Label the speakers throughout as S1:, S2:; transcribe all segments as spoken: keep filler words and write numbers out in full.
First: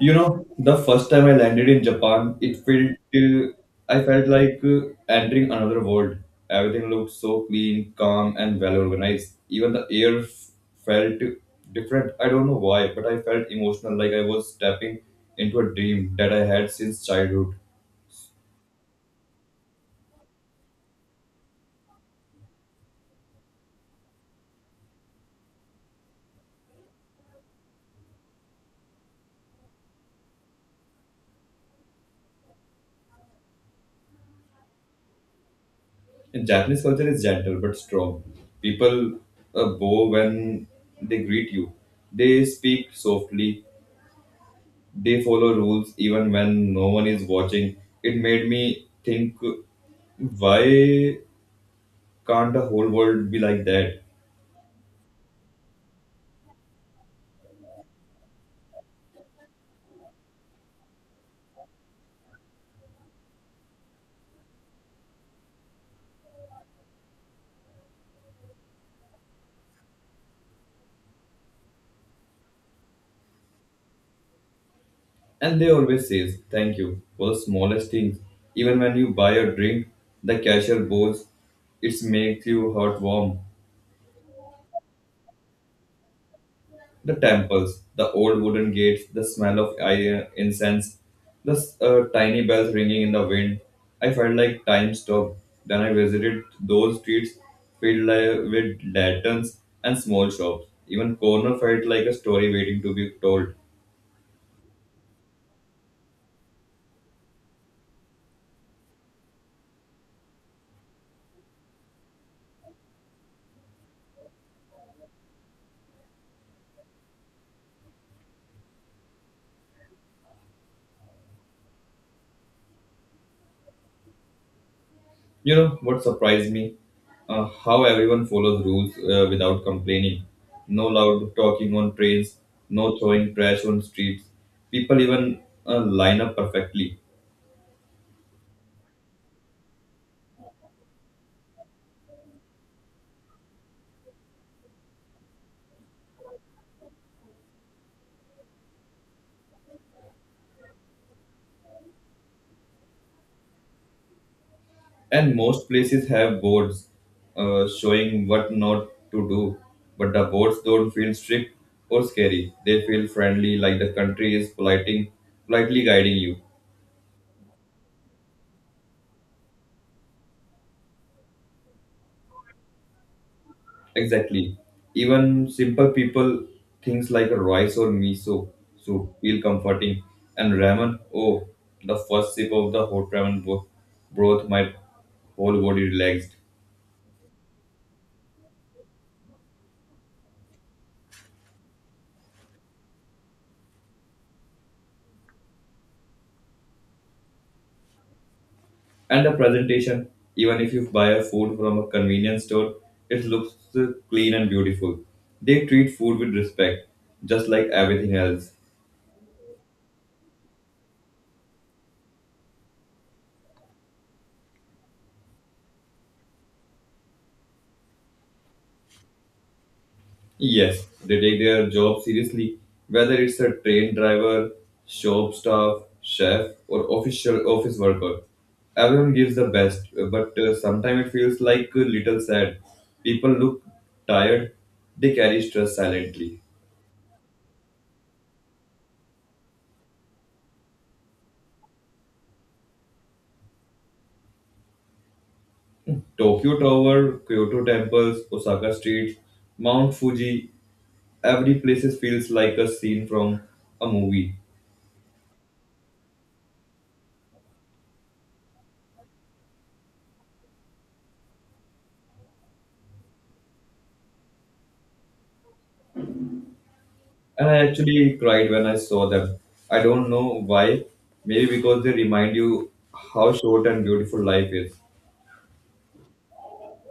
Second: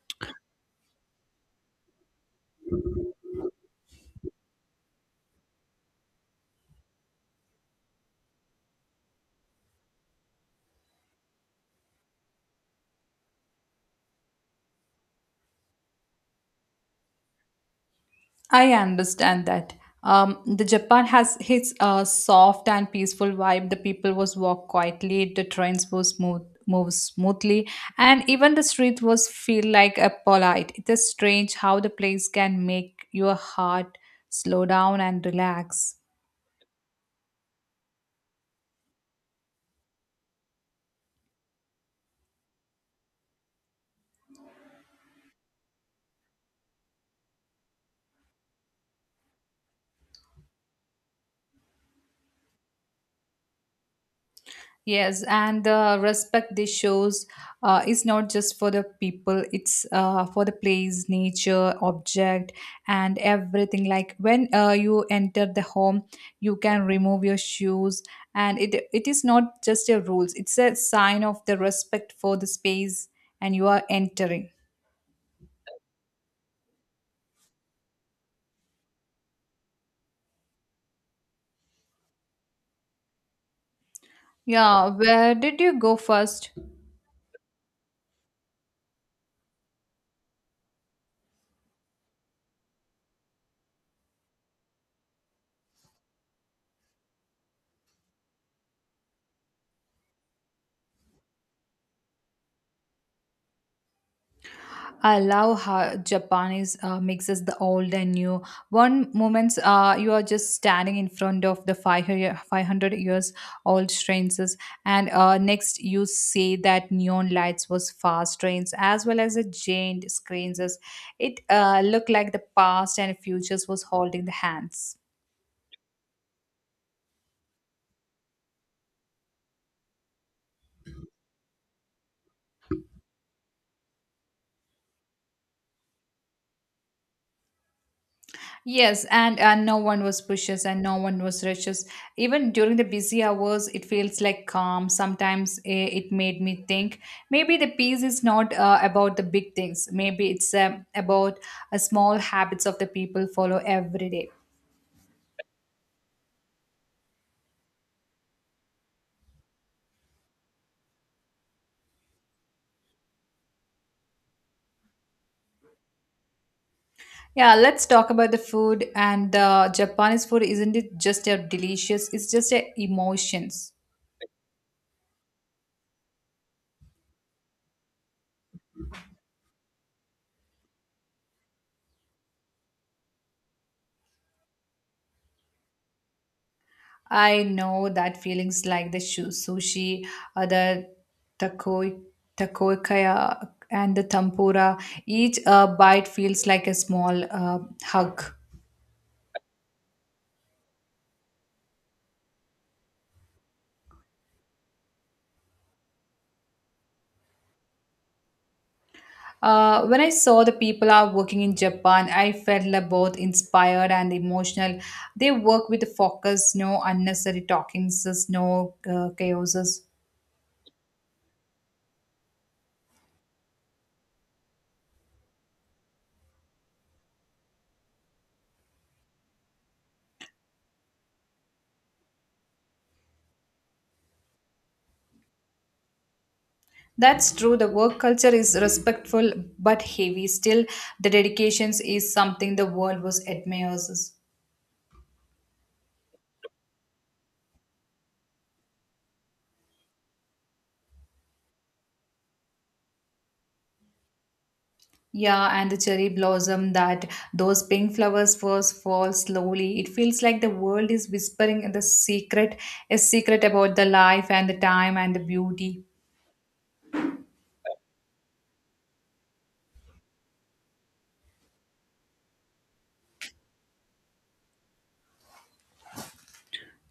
S1: You know, the first time I landed in Japan, it felt uh, I felt like uh, entering another world. Everything looked so clean, calm, and well organized. Even the air f- felt different. I don't know why, but I felt emotional, like I was stepping into a dream that I had since childhood.
S2: I understand that. Um, the Japan has its uh, soft and peaceful vibe. The people was walk quietly. The trains was smooth move smoothly, and even the street was feel like a polite. It is strange how the place can make your heart slow down and relax.
S1: And Japanese culture is gentle but strong. People uh, bow when they greet you. They speak softly. They follow rules even when no one is watching. It made me think, why can't the whole world be like that?
S2: Yes, and the respect this shows uh, is not just for the people, it's uh, for the place, nature, object, and everything. Like when uh, you enter the home, you can remove your shoes, and it it is not just a rules, it's a sign of the respect for the space and you are entering.
S1: And they always says thank you for the smallest things. Even when you buy a drink, the cashier bows. It makes you heart warm.
S2: Yeah, where did you go first?
S1: The temples, the old wooden gates, the smell of i- incense, the s- uh, tiny bells ringing in the wind. I felt like time stopped. Then I visited those streets filled li- with lanterns and small shops. Even corner felt like a story waiting to be told.
S2: I love how Japanese uh, mixes the old and new. One moment uh, you are just standing in front of the five hundred five hundred years old trains, and uh, next you see that neon lights was fast trains as well as a giant screens. It uh, looked like the past and futures was holding the hands.
S1: You know what surprised me? Uh, how everyone follows rules uh, without complaining. No loud talking on trains, no throwing trash on streets. People even uh, line up perfectly.
S2: Yes, and and no one was pushes and no one was rushes. Even during the busy hours, it feels like calm. Sometimes eh, it made me think maybe the peace is not uh, about the big things. Maybe it's um, about a small habits of the people follow every day.
S1: And most places have boards uh, showing what not to do, but the boards don't feel strict or scary. They feel friendly, like the country is politely, politely guiding you.
S2: Yeah, let's talk about the food and uh, Japanese food. Isn't it just a delicious? It's just a emotions.
S1: Exactly. Even simple people, things like rice or miso soup feel comforting. And ramen, oh, the first sip of the hot ramen bro- broth, my whole body relaxed.
S2: I know that feelings like the shu- sushi, uh, the tako takoyakaya, and the tempura, each uh, bite feels like a small uh, hug.
S1: And the presentation, even if you buy a food from a convenience store, it looks uh, clean and beautiful. They treat food with respect, just like everything else.
S2: Uh, when I saw the people are working in Japan, I felt like both inspired and emotional. They work with focus, no unnecessary talkings, no uh, chaoses.
S1: Yes, they take their job seriously, whether it's a train driver, shop staff, chef, or official office worker. Everyone gives the best, but uh, sometimes it feels like a little sad. People look tired, they carry stress silently.
S2: That's true. The work culture is respectful but heavy. Still, the dedications is something the world was admires.
S1: Tokyo Tower, Kyoto temples, Osaka streets, Mount Fuji, every place feels like a scene from a movie.
S2: Yeah, and the cherry blossom that those pink flowers first fall slowly. It feels like the world is whispering the secret, a secret about the life and the time and the beauty.
S1: And I actually cried when I saw them. I don't know why. Maybe because they remind you how short and beautiful life is.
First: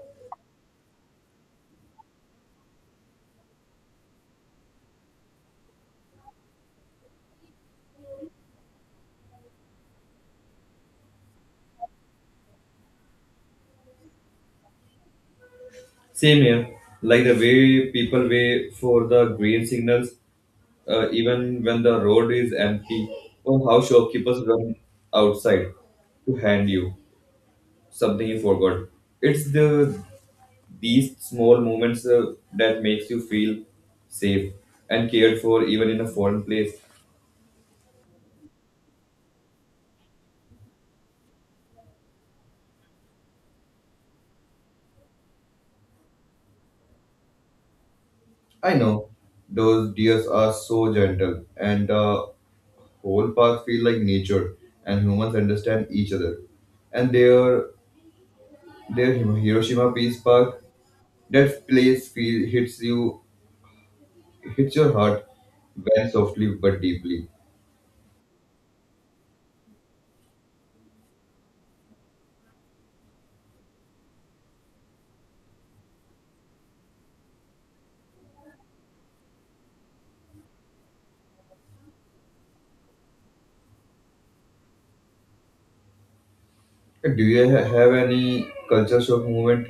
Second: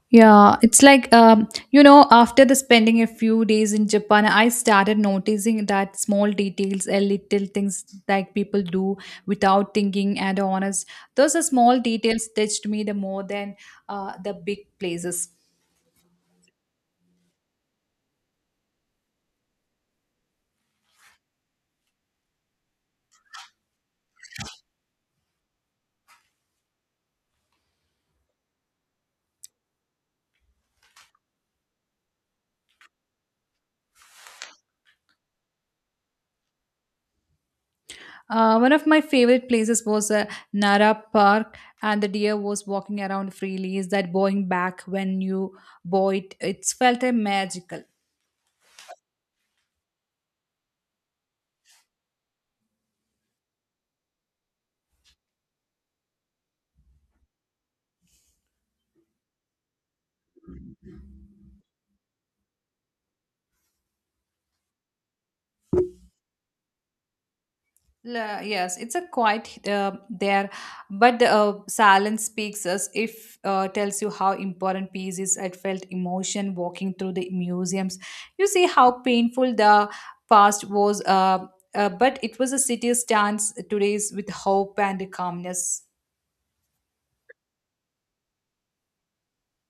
S2: Yeah, it's like um, you know, after the spending a few days in Japan, I started noticing that small details, a little things like people do without thinking and honest. Those are small details touched me the more than uh, the big places.
S1: Same here, like the way people wait for the green signals, uh, even when the road is empty, or how shopkeepers run outside to hand you something you forgot. It's the These small moments uh, that makes you feel safe and cared for even in a foreign place.
S2: Uh, one of my favorite places was uh, Nara Park, and the deer was walking around freely. Is that going back when you bought it? It's felt uh, magical.
S1: I know those deers are so gentle and the whole park feel like nature and humans understand each other. And their their Hiroshima Peace Park, that place feel hits you hits your heart very softly but deeply.
S2: La- yes, it's a quiet uh, there, but the uh, silence speaks us. If uh, tells you how important peace is. I felt emotion walking through the museums. You see how painful the past was, uh, uh, but it was a city stands today's with hope and calmness.
S1: Do you ha- have any culture shock moment?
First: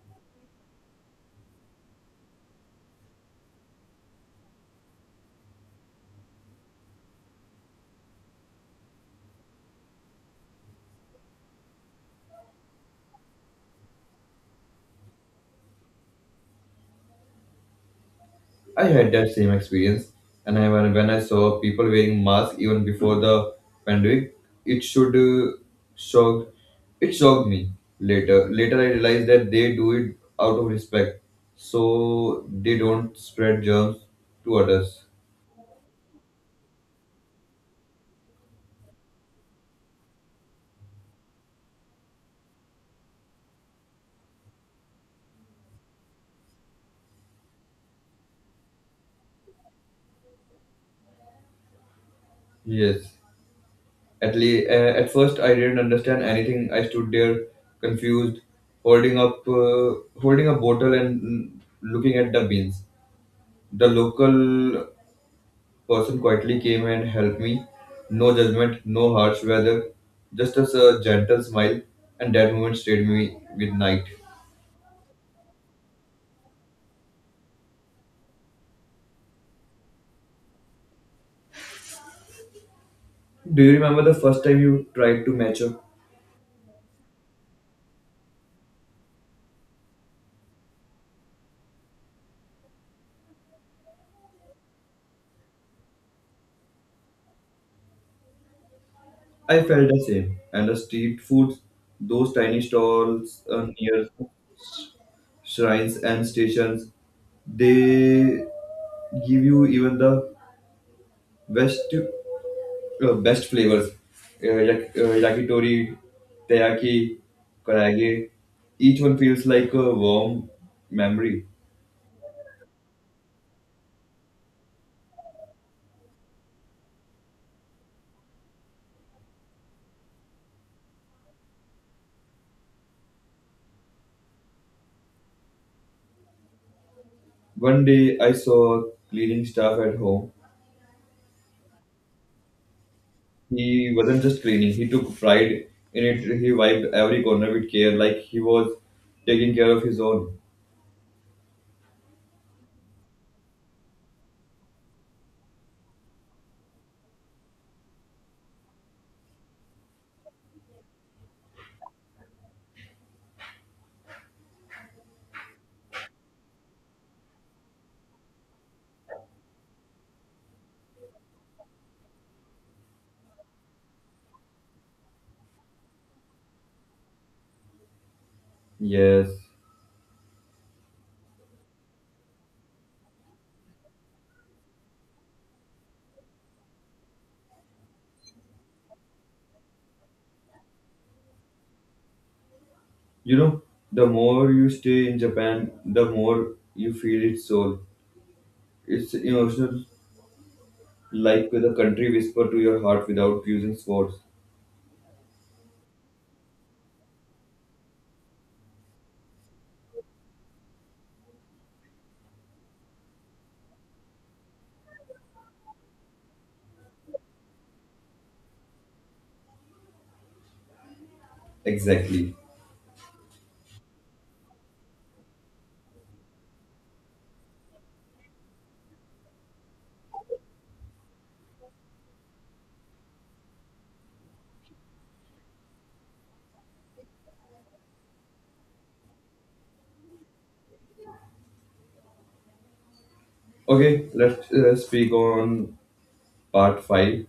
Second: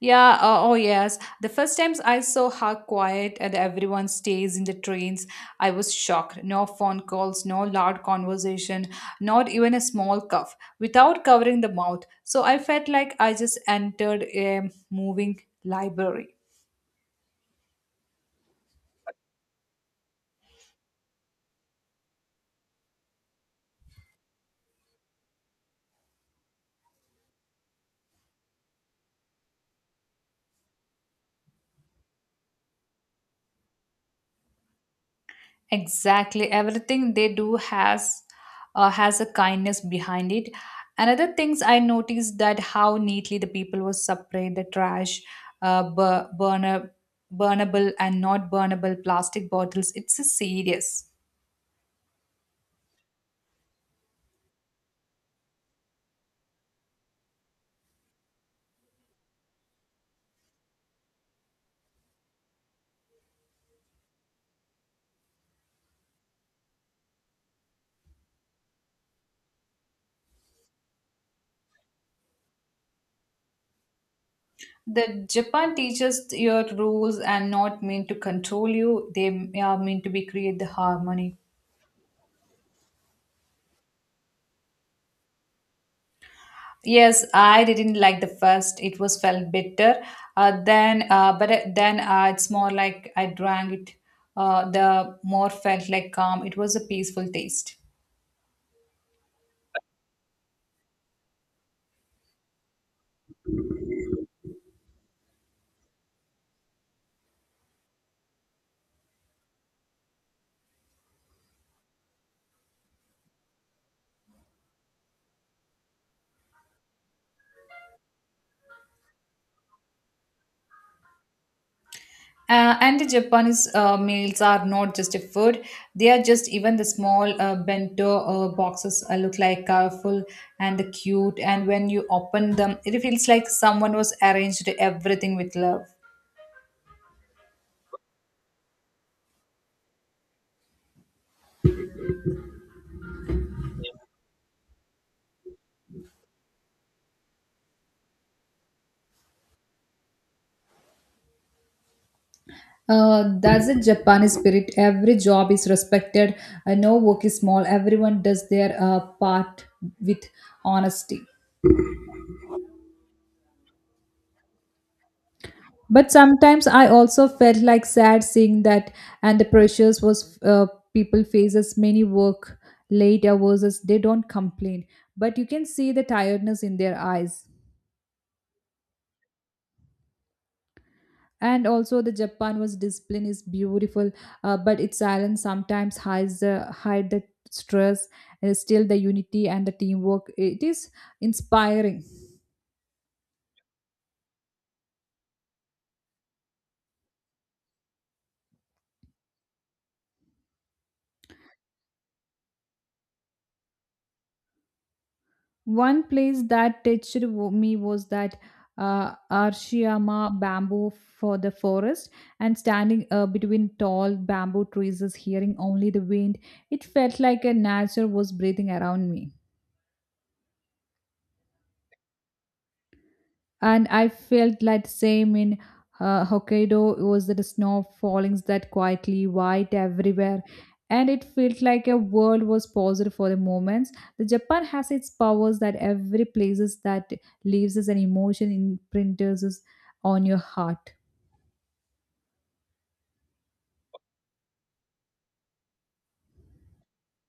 S2: Yeah, uh, oh yes. The first times I saw how quiet and everyone stays in the trains, I was shocked. No phone calls, no loud conversation, not even a small cough, without covering the mouth. So I felt like I just entered a moving library.
S1: I had that same experience, and I, when, when I saw people wearing masks even before the pandemic, it should uh, shock. It shocked me. Later, Later, I realized that they do it out of respect, so they don't spread germs to others.
S2: Exactly. Everything they do has uh, has a kindness behind it. Another things I noticed that how neatly the people will separate the trash, uh, bur- burner, burnable and not burnable plastic bottles. It's a serious.
S1: Yes. At le- uh, at first, I didn't understand anything. I stood there confused, holding up uh, holding a bottle and mm, looking at the beans. The local person quietly came and helped me. No judgment, no harsh weather, just as a gentle smile, and that moment stayed me with night.
S2: The Japan teaches your rules and not mean to control you. They are meant to be create the harmony.
S1: Do you remember the first time you tried to match up?
S2: Yes, I didn't like the first. It was felt bitter. Uh, then, uh, but it- then uh, it's more like I drank it. Uh, the more felt like calm. It was a peaceful taste.
S1: I felt the same, and the street foods, those tiny stalls uh, near shrines and stations, they give you even the best Uh, best flavors, uh, yak- uh, yakitori, teriyaki, karage. Each one feels like a warm memory.
S2: Uh, and the Japanese uh, meals are not just a food. They are just even the small uh, bento uh, boxes uh, look like colorful and cute. And when you open them, it feels like someone was arranged everything with love.
S1: One day I saw cleaning staff at home. He wasn't just cleaning, he took pride in it. He wiped every corner with care, like he was taking care of his own.
S2: Uh, that's a Japanese spirit. Every job is respected. Uh, no work is small. Everyone does their uh, part with honesty. But sometimes I also felt like sad seeing that, and the pressures was uh, people faces many work late hours as they don't complain, but you can see the tiredness in their eyes.
S1: Yes.
S2: And also the Japan was discipline is beautiful, uh, but its silence sometimes hides the hide the stress. Uh, still, the unity and the teamwork it is inspiring.
S1: You know, the more you stay in Japan, the more you feel its soul. It's emotional, like the country whisper to your heart without using words.
S2: One place that touched wo- me was that uh, Arashiyama bamboo for the forest, and standing uh, between tall bamboo trees is hearing only the wind. It felt like a nature was breathing around me.
S1: Exactly.
S2: And I felt like same in uh, Hokkaido. It was the snow fallings that quietly white everywhere, and it felt like a world was paused for the moments. The Japan has its powers that every places that leaves us an emotion imprints us on your heart.
S1: Okay, let's uh, speak on part five.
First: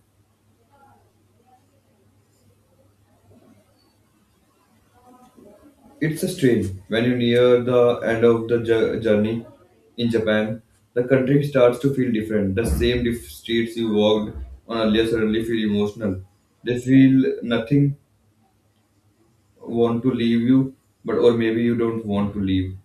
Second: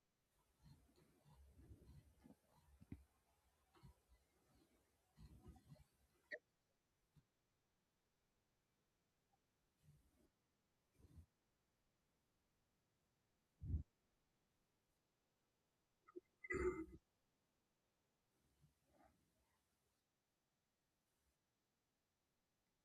S1: It's a strain. When you near the end of the jour- journey in Japan, the country starts to feel different. The same diff- streets you walked on earlier suddenly feel emotional. They feel nothing want to leave you, but or maybe you don't want to leave.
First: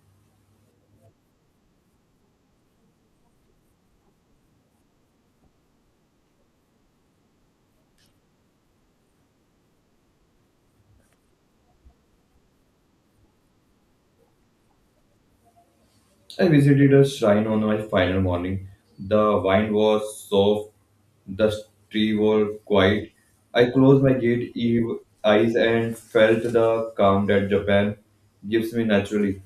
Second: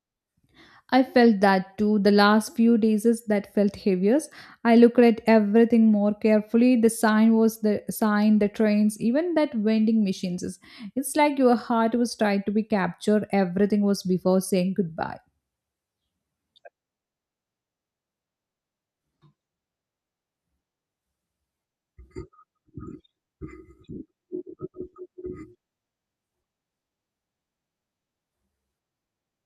S2: I felt that too. The last few days is that felt heaviest. I looked at everything more carefully. The sign was the sign, the trains, even that vending machines. is- It's like your heart was trying to be captured. Everything was before saying goodbye.
S1: I visited a shrine on my final morning. The wind was soft, the trees were quiet. I closed my gate eve- eyes and felt the calm that Japan gives me naturally.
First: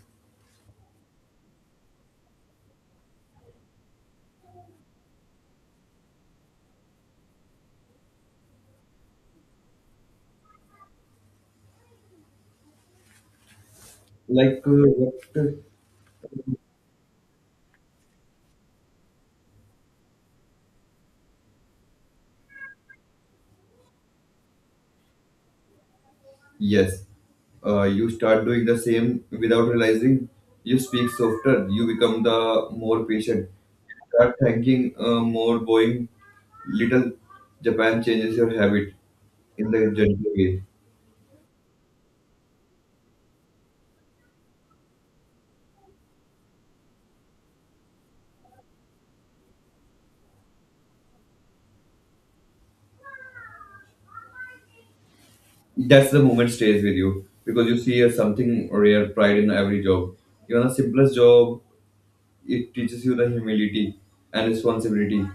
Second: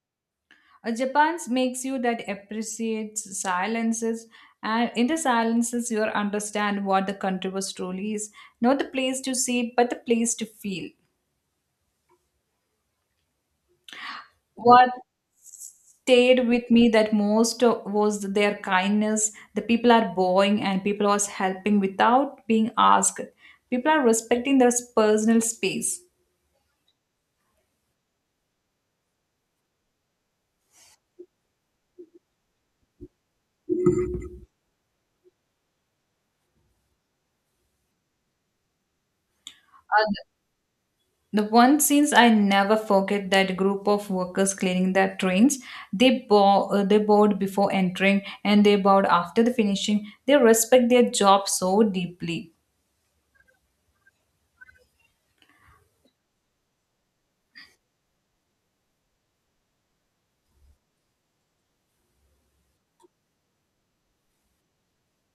S2: Uh, Japan's makes you that appreciates silences, and in the silences, you understand what the country was truly is. Not the place to see, but the place to feel.
S1: Like, uh,
S2: What
S1: what?
S2: stayed with me that most uh, was their kindness. The people are bowing and people was helping without being asked. People are respecting their personal space.
S1: Yes, uh, you start doing the same without realizing. You speak softer, you become the more patient. Start thinking uh, more, going little. Japan changes your habit in the
S2: uh, the
S1: gentle way.
S2: the one scenes I never forget that group of workers cleaning their trains. They bow, uh, they bowed before entering and they bowed after the finishing. They respect their job so deeply.
S1: That's the moment stays with you because you see a something rare pride in every job. Even the simplest job, it teaches you the humility and responsibility.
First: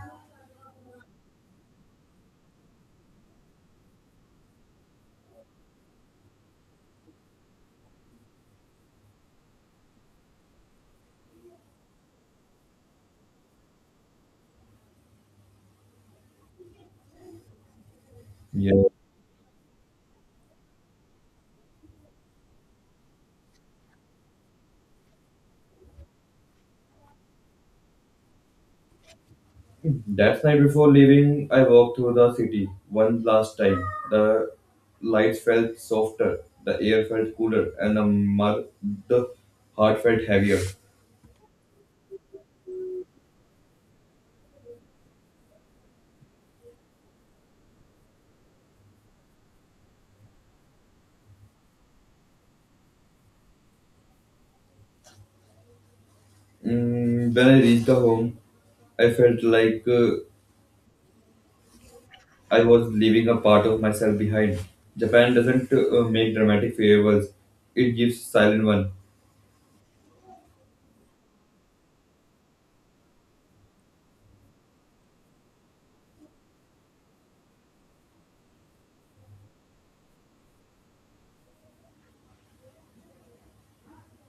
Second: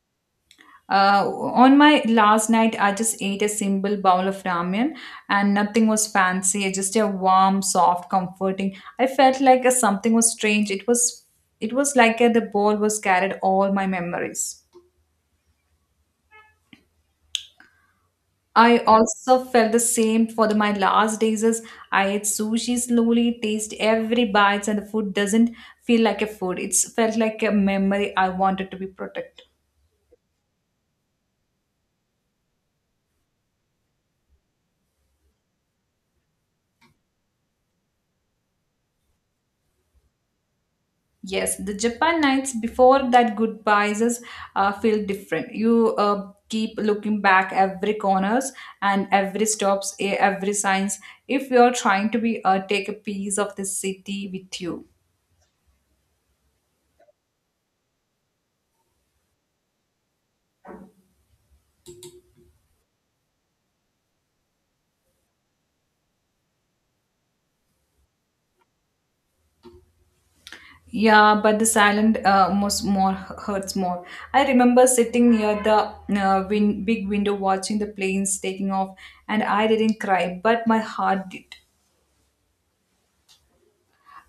S2: Uh, on my last night, I just ate a simple bowl of ramen and nothing was fancy, just a warm, soft, comforting. I felt like a, something was strange. It was it was like a, the bowl was carried all my memories.
S1: Yeah.
S2: I also felt the same for the, my last days as I ate sushi slowly, taste every bite, and the food doesn't feel like a food. It's felt like a memory I wanted to be protected.
S1: That night before leaving, I walked through the city one last time. The lights felt softer, the air felt cooler, and the, mar- the heart felt heavier.
S2: Yes, the Japan nights before that goodbyes is, uh, feel different. You uh, keep looking back every corners and every stops, e- every signs. If you're trying to be uh, take a piece of the city with you.
S1: Mm, when I reached the home, I felt like uh, I was leaving a part of myself behind. Japan doesn't uh, make dramatic farewells; it gives silent one.
S2: Yeah, but the silent uh, most more hurts more. I remember sitting near the uh, win- big window watching the planes taking off, and I didn't cry, but my heart did.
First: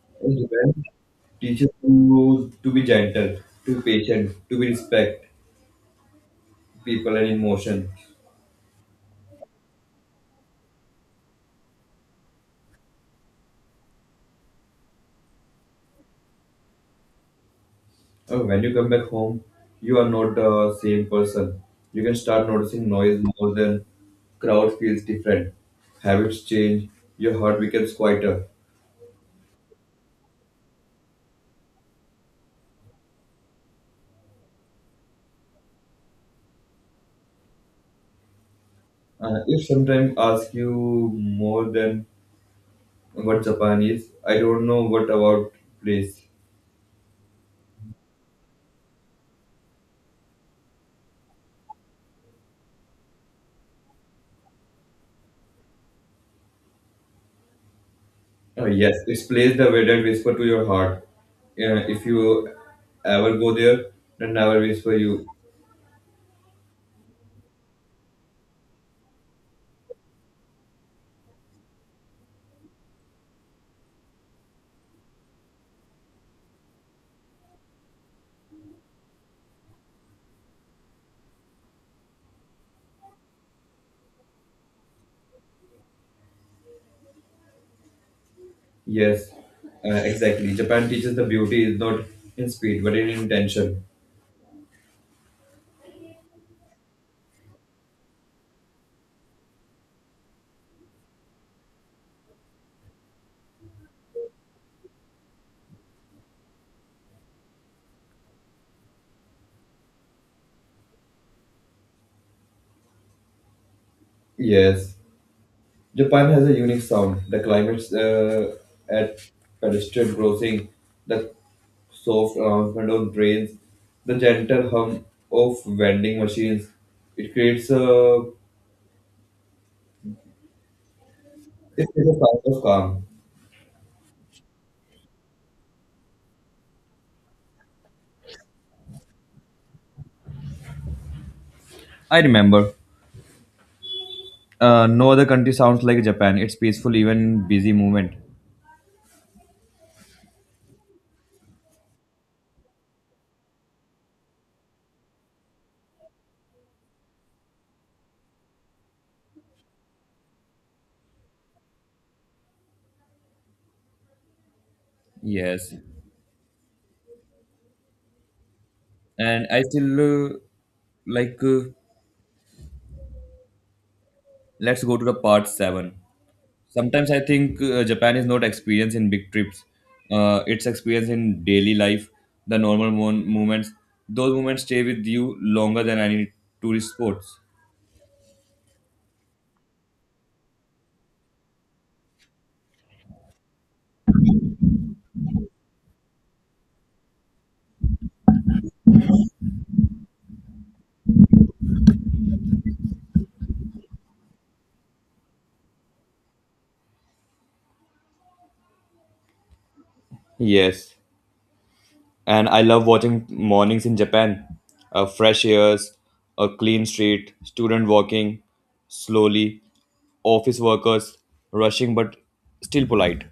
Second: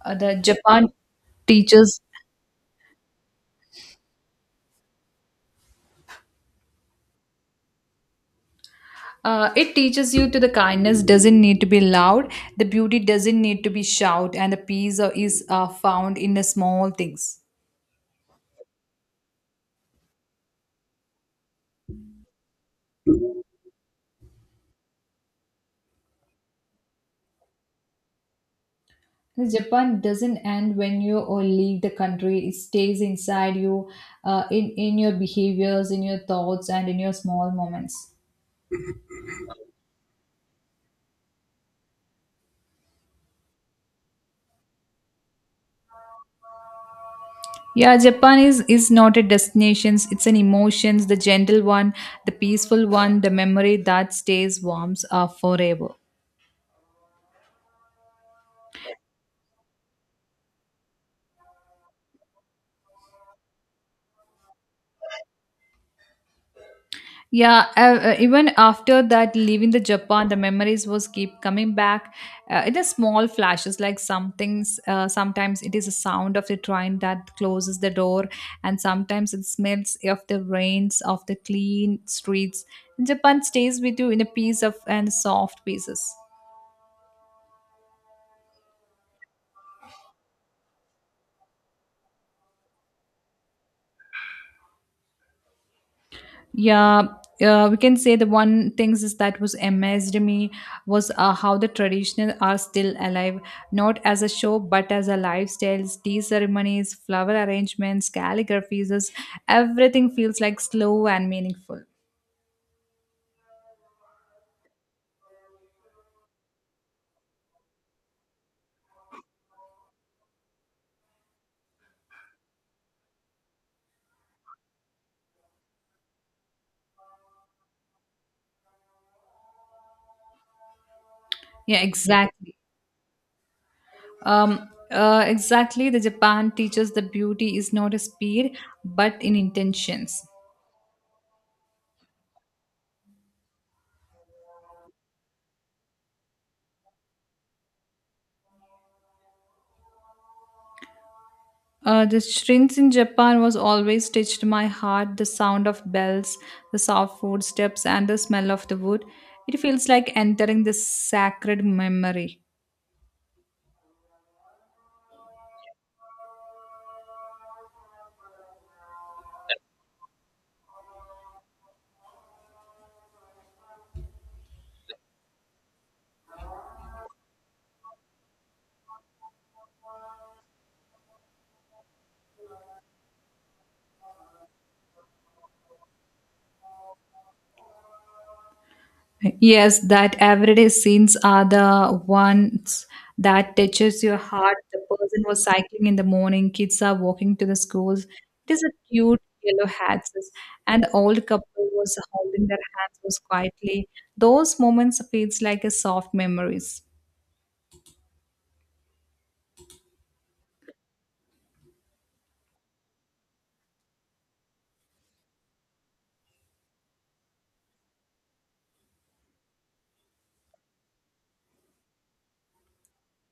S2: Uh, the
S1: In Japan,
S2: Japan
S1: teaches
S2: teaches.
S1: you to be gentle, to be patient, to be respect people and emotion.
S2: Uh, it teaches you to the kindness doesn't need to be loud, the beauty doesn't need to be shout, and the peace uh, is uh, found in the small things.
S1: Uh, when you come back home, you are not the same person. You can start noticing noise more than crowd feels different. Habits change. Your heart becomes quieter.
S2: The Japan doesn't end when you or leave the country. It stays inside you, uh, in in your behaviors, in your thoughts, and in your small moments.
S1: Uh, if sometimes ask you more than what Japan is, I don't know what about place.
S2: Yeah, Japan is is not a destination. It's an emotions, the gentle one, the peaceful one, the memory that stays warm uh, forever.
S1: Uh, yes, it's place the wedded whisper to your heart. Uh, if you ever go there, then never whisper you.
S2: Yeah, uh, uh, even after that, leaving the Japan, the memories was keep coming back. Uh, it is small flashes, like some things. Uh, sometimes it is a sound of the train that closes the door, and sometimes it smells of the rains of the clean streets. Japan stays with you in a piece of and soft pieces.
S1: Yes, uh, exactly. Japan teaches the beauty is not in speed but in intention.
S2: Yeah, uh, we can say the one things is that was amazed me was uh, how the traditional are still alive, not as a show but as a lifestyles, tea ceremonies, flower arrangements, calligraphies, is- everything feels like slow and meaningful.
S1: Yes, Japan has a unique sound. The climates uh, at pedestrian crossing, the soft announcement of trains, the gentle hum of vending machines. It creates a
S2: Yeah,
S1: It is a sound
S2: exactly.
S1: of calm.
S2: Um, uh, exactly. The Japan teaches the beauty is not a speed but in intentions.
S1: I remember. Uh, no other country sounds like Japan. It's peaceful, even busy movement.
S2: Uh, the shrines in Japan was always touched my heart. The sound of bells, the soft footsteps, and the smell of the wood. It feels like entering the sacred memory.
S1: Yes, and I still uh, like. Uh, let's go to the part seven. Sometimes I think uh, Japan is not experience in big trips. Uh, it's experience in daily life, the normal mo- moments. Those moments stay with you longer than any tourist spots.
S2: Yes, that everyday scenes are the ones that touches your heart. The person was cycling in the morning, kids are walking to the schools. It is a cute yellow hats, and the old couple was holding their hands was quietly. Those moments feels like a soft memories.
S1: Yes. And I love watching mornings in Japan. Uh, fresh airs, a clean street, student walking slowly, office workers rushing but still polite.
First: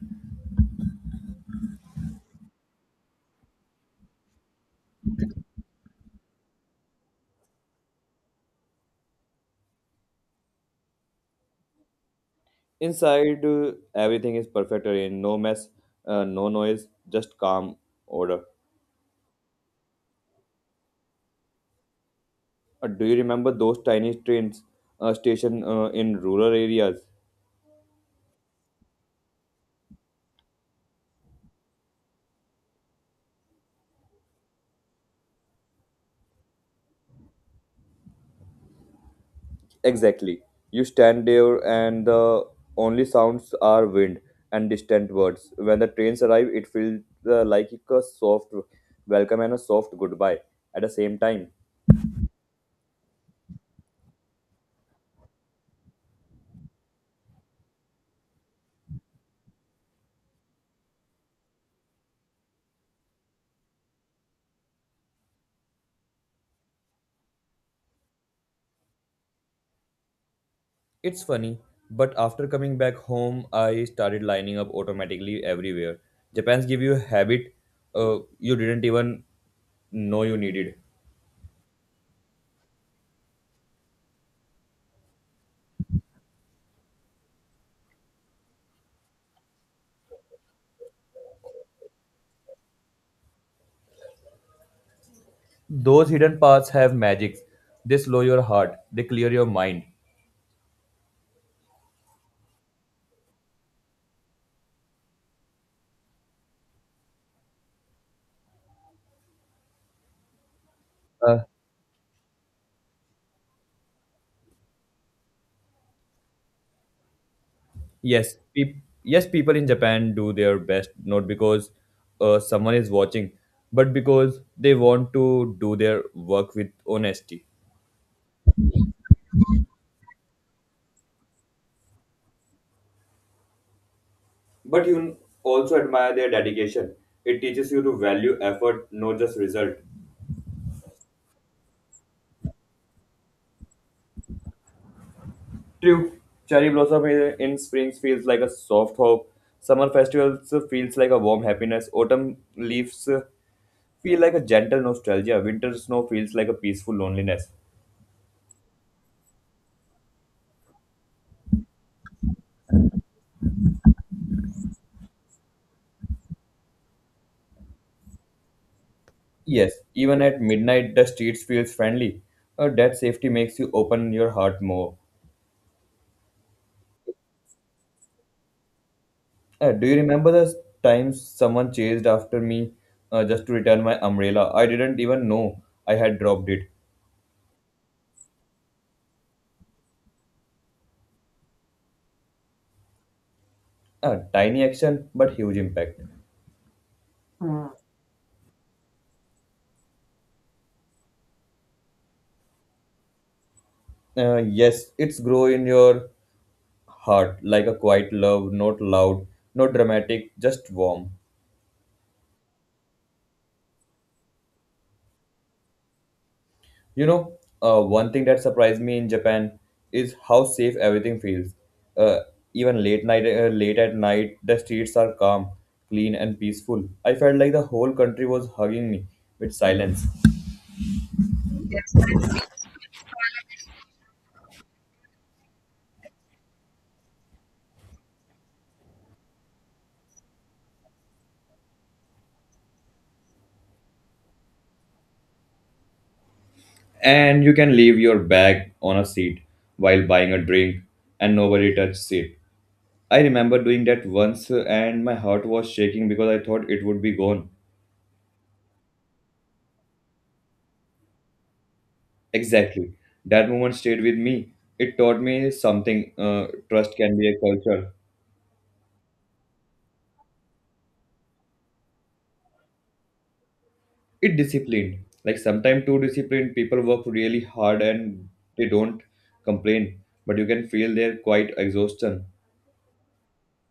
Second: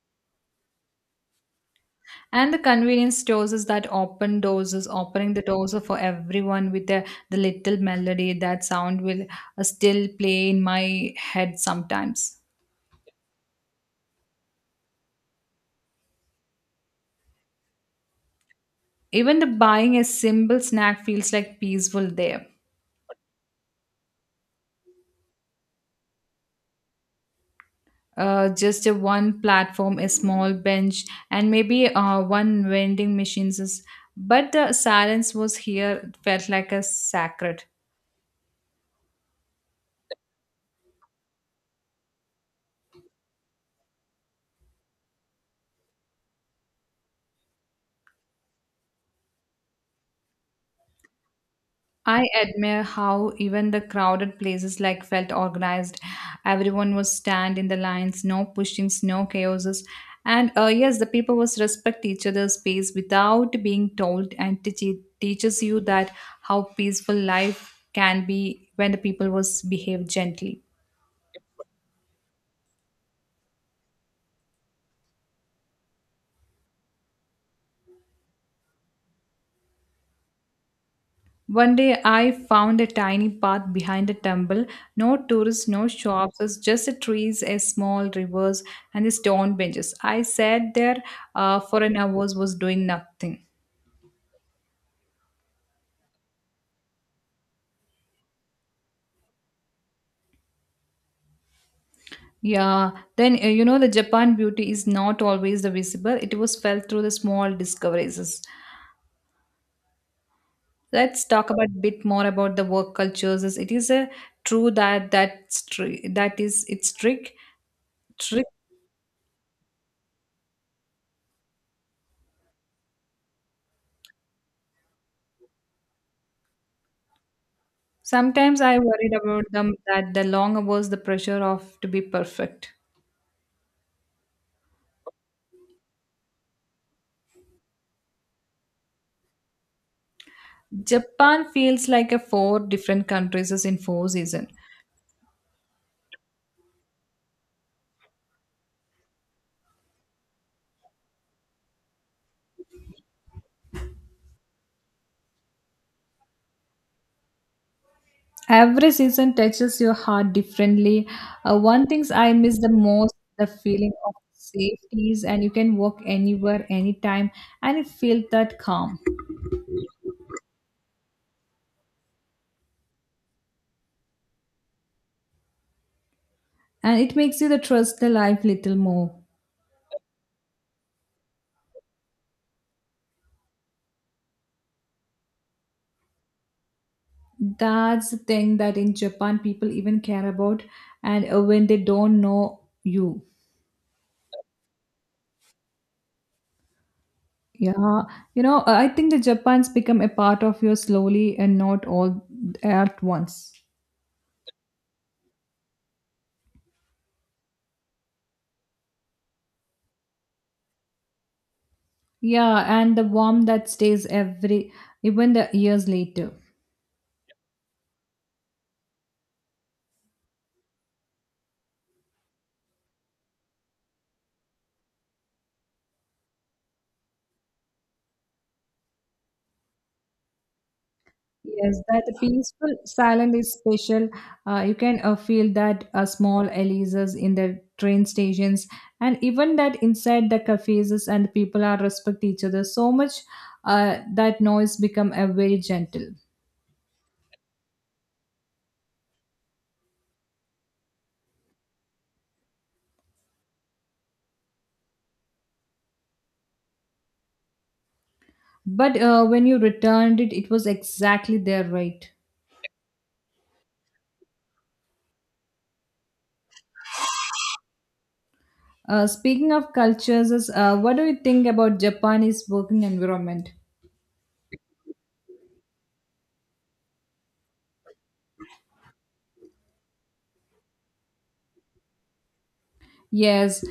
S2: And the convenience stores is that open doors is opening the doors for everyone with the, the little melody that sound will uh, still play in my head sometimes.
S1: Inside, uh, everything is perfect arranged. No mess, uh, no noise, just calm order.
S2: Even the buying a simple snack feels like peaceful there.
S1: Uh, do you remember those tiny trains uh, station uh, in rural areas?
S2: Uh, just a one platform, a small bench, and maybe uh, one vending machines. Is, but the silence was here felt like a sacred.
S1: Exactly. You stand there, and the only sounds are wind and distant birds. When the trains arrive, it feels uh, like a soft welcome and a soft goodbye at the same time.
S2: I admire how even the crowded places like felt organized. Everyone was stand in the lines, no pushings, no chaoses. And uh, yes, the people was respect each other's space without being told and teach, teaches you that how peaceful life can be when the people was behave gently.
S1: It's funny, but after coming back home, I started lining up automatically everywhere. Japan's give you a habit uh, you didn't even know you needed.
S2: One day I found a tiny path behind a temple. No tourists, no shops, it's just the trees, a small rivers, and the stone benches. I sat there uh, for an hour, was doing nothing.
S1: Those hidden paths have magics. They slow your heart, they clear your mind.
S2: Yeah, then uh, you know the Japan beauty is not always the visible. It was felt through the small discoveries. Let's
S1: Uh,
S2: talk about a bit more about the work cultures. It is a true that that's true. That is its trick.
S1: Yes, peop yes, people in Japan do their best, not because uh, someone is watching, but because they want to do their work with honesty.
S2: Sometimes I worried about them that the long hours, the pressure of to be perfect.
S1: But you also admire their dedication. It teaches you to value effort, not just result.
S2: Japan feels like a four different countries is in four season.
S1: True. Cherry blossom in in spring feels like a soft hope. Summer festivals feels like a warm happiness. Autumn leaves uh, feel like a gentle nostalgia. Winter snow feels like a peaceful loneliness.
S2: Every season touches your heart differently. Uh, one things I miss the most the feeling of safeties and you can walk anywhere, anytime, and it feels that calm.
S1: Yes, even at midnight, the streets feels friendly. Uh, that safety makes you open your heart more.
S2: And it makes you the trust the life little more.
S1: Uh, do you remember the times someone chased after me uh, just to return my umbrella? I didn't even know I had dropped it.
S2: That's the thing that in Japan people even care about, and uh, when they don't know you.
S1: Uh, tiny action, but huge impact.
S2: Yeah, you know, uh, I think the Japan's become a part of you slowly and not all at once.
S1: Uh, yes, it's grow in your heart like a quiet love, not loud, not dramatic, just warm.
S2: Yeah, and the warmth that stays every, even the years later.
S1: You know, uh, one thing that surprised me in Japan is how safe everything feels. Uh, even late night, uh, Late at night, the streets are calm, clean, and peaceful. I felt like the whole country was hugging me with silence.
S2: Yes, that peaceful silence is special. Uh, you can uh, feel that uh, small Elises in the train stations, and even that inside the cafes and people are respect each other so much uh, that noise become a very gentle.
S1: And you can leave your bag on a seat while buying a drink, and nobody touches it. I remember doing that once, uh, and my heart was shaking because I thought it would be gone.
S2: But uh, when you returned it, it was exactly there, right?
S1: Exactly, that moment stayed with me. It taught me something. Uh, trust can be a culture.
S2: Uh, speaking of cultures, is- uh, what do you think about Japanese working environment?
S1: It disciplined, like sometimes too disciplined, people work really hard and they don't complain, but you can feel their quite exhaustion.
S2: Yes,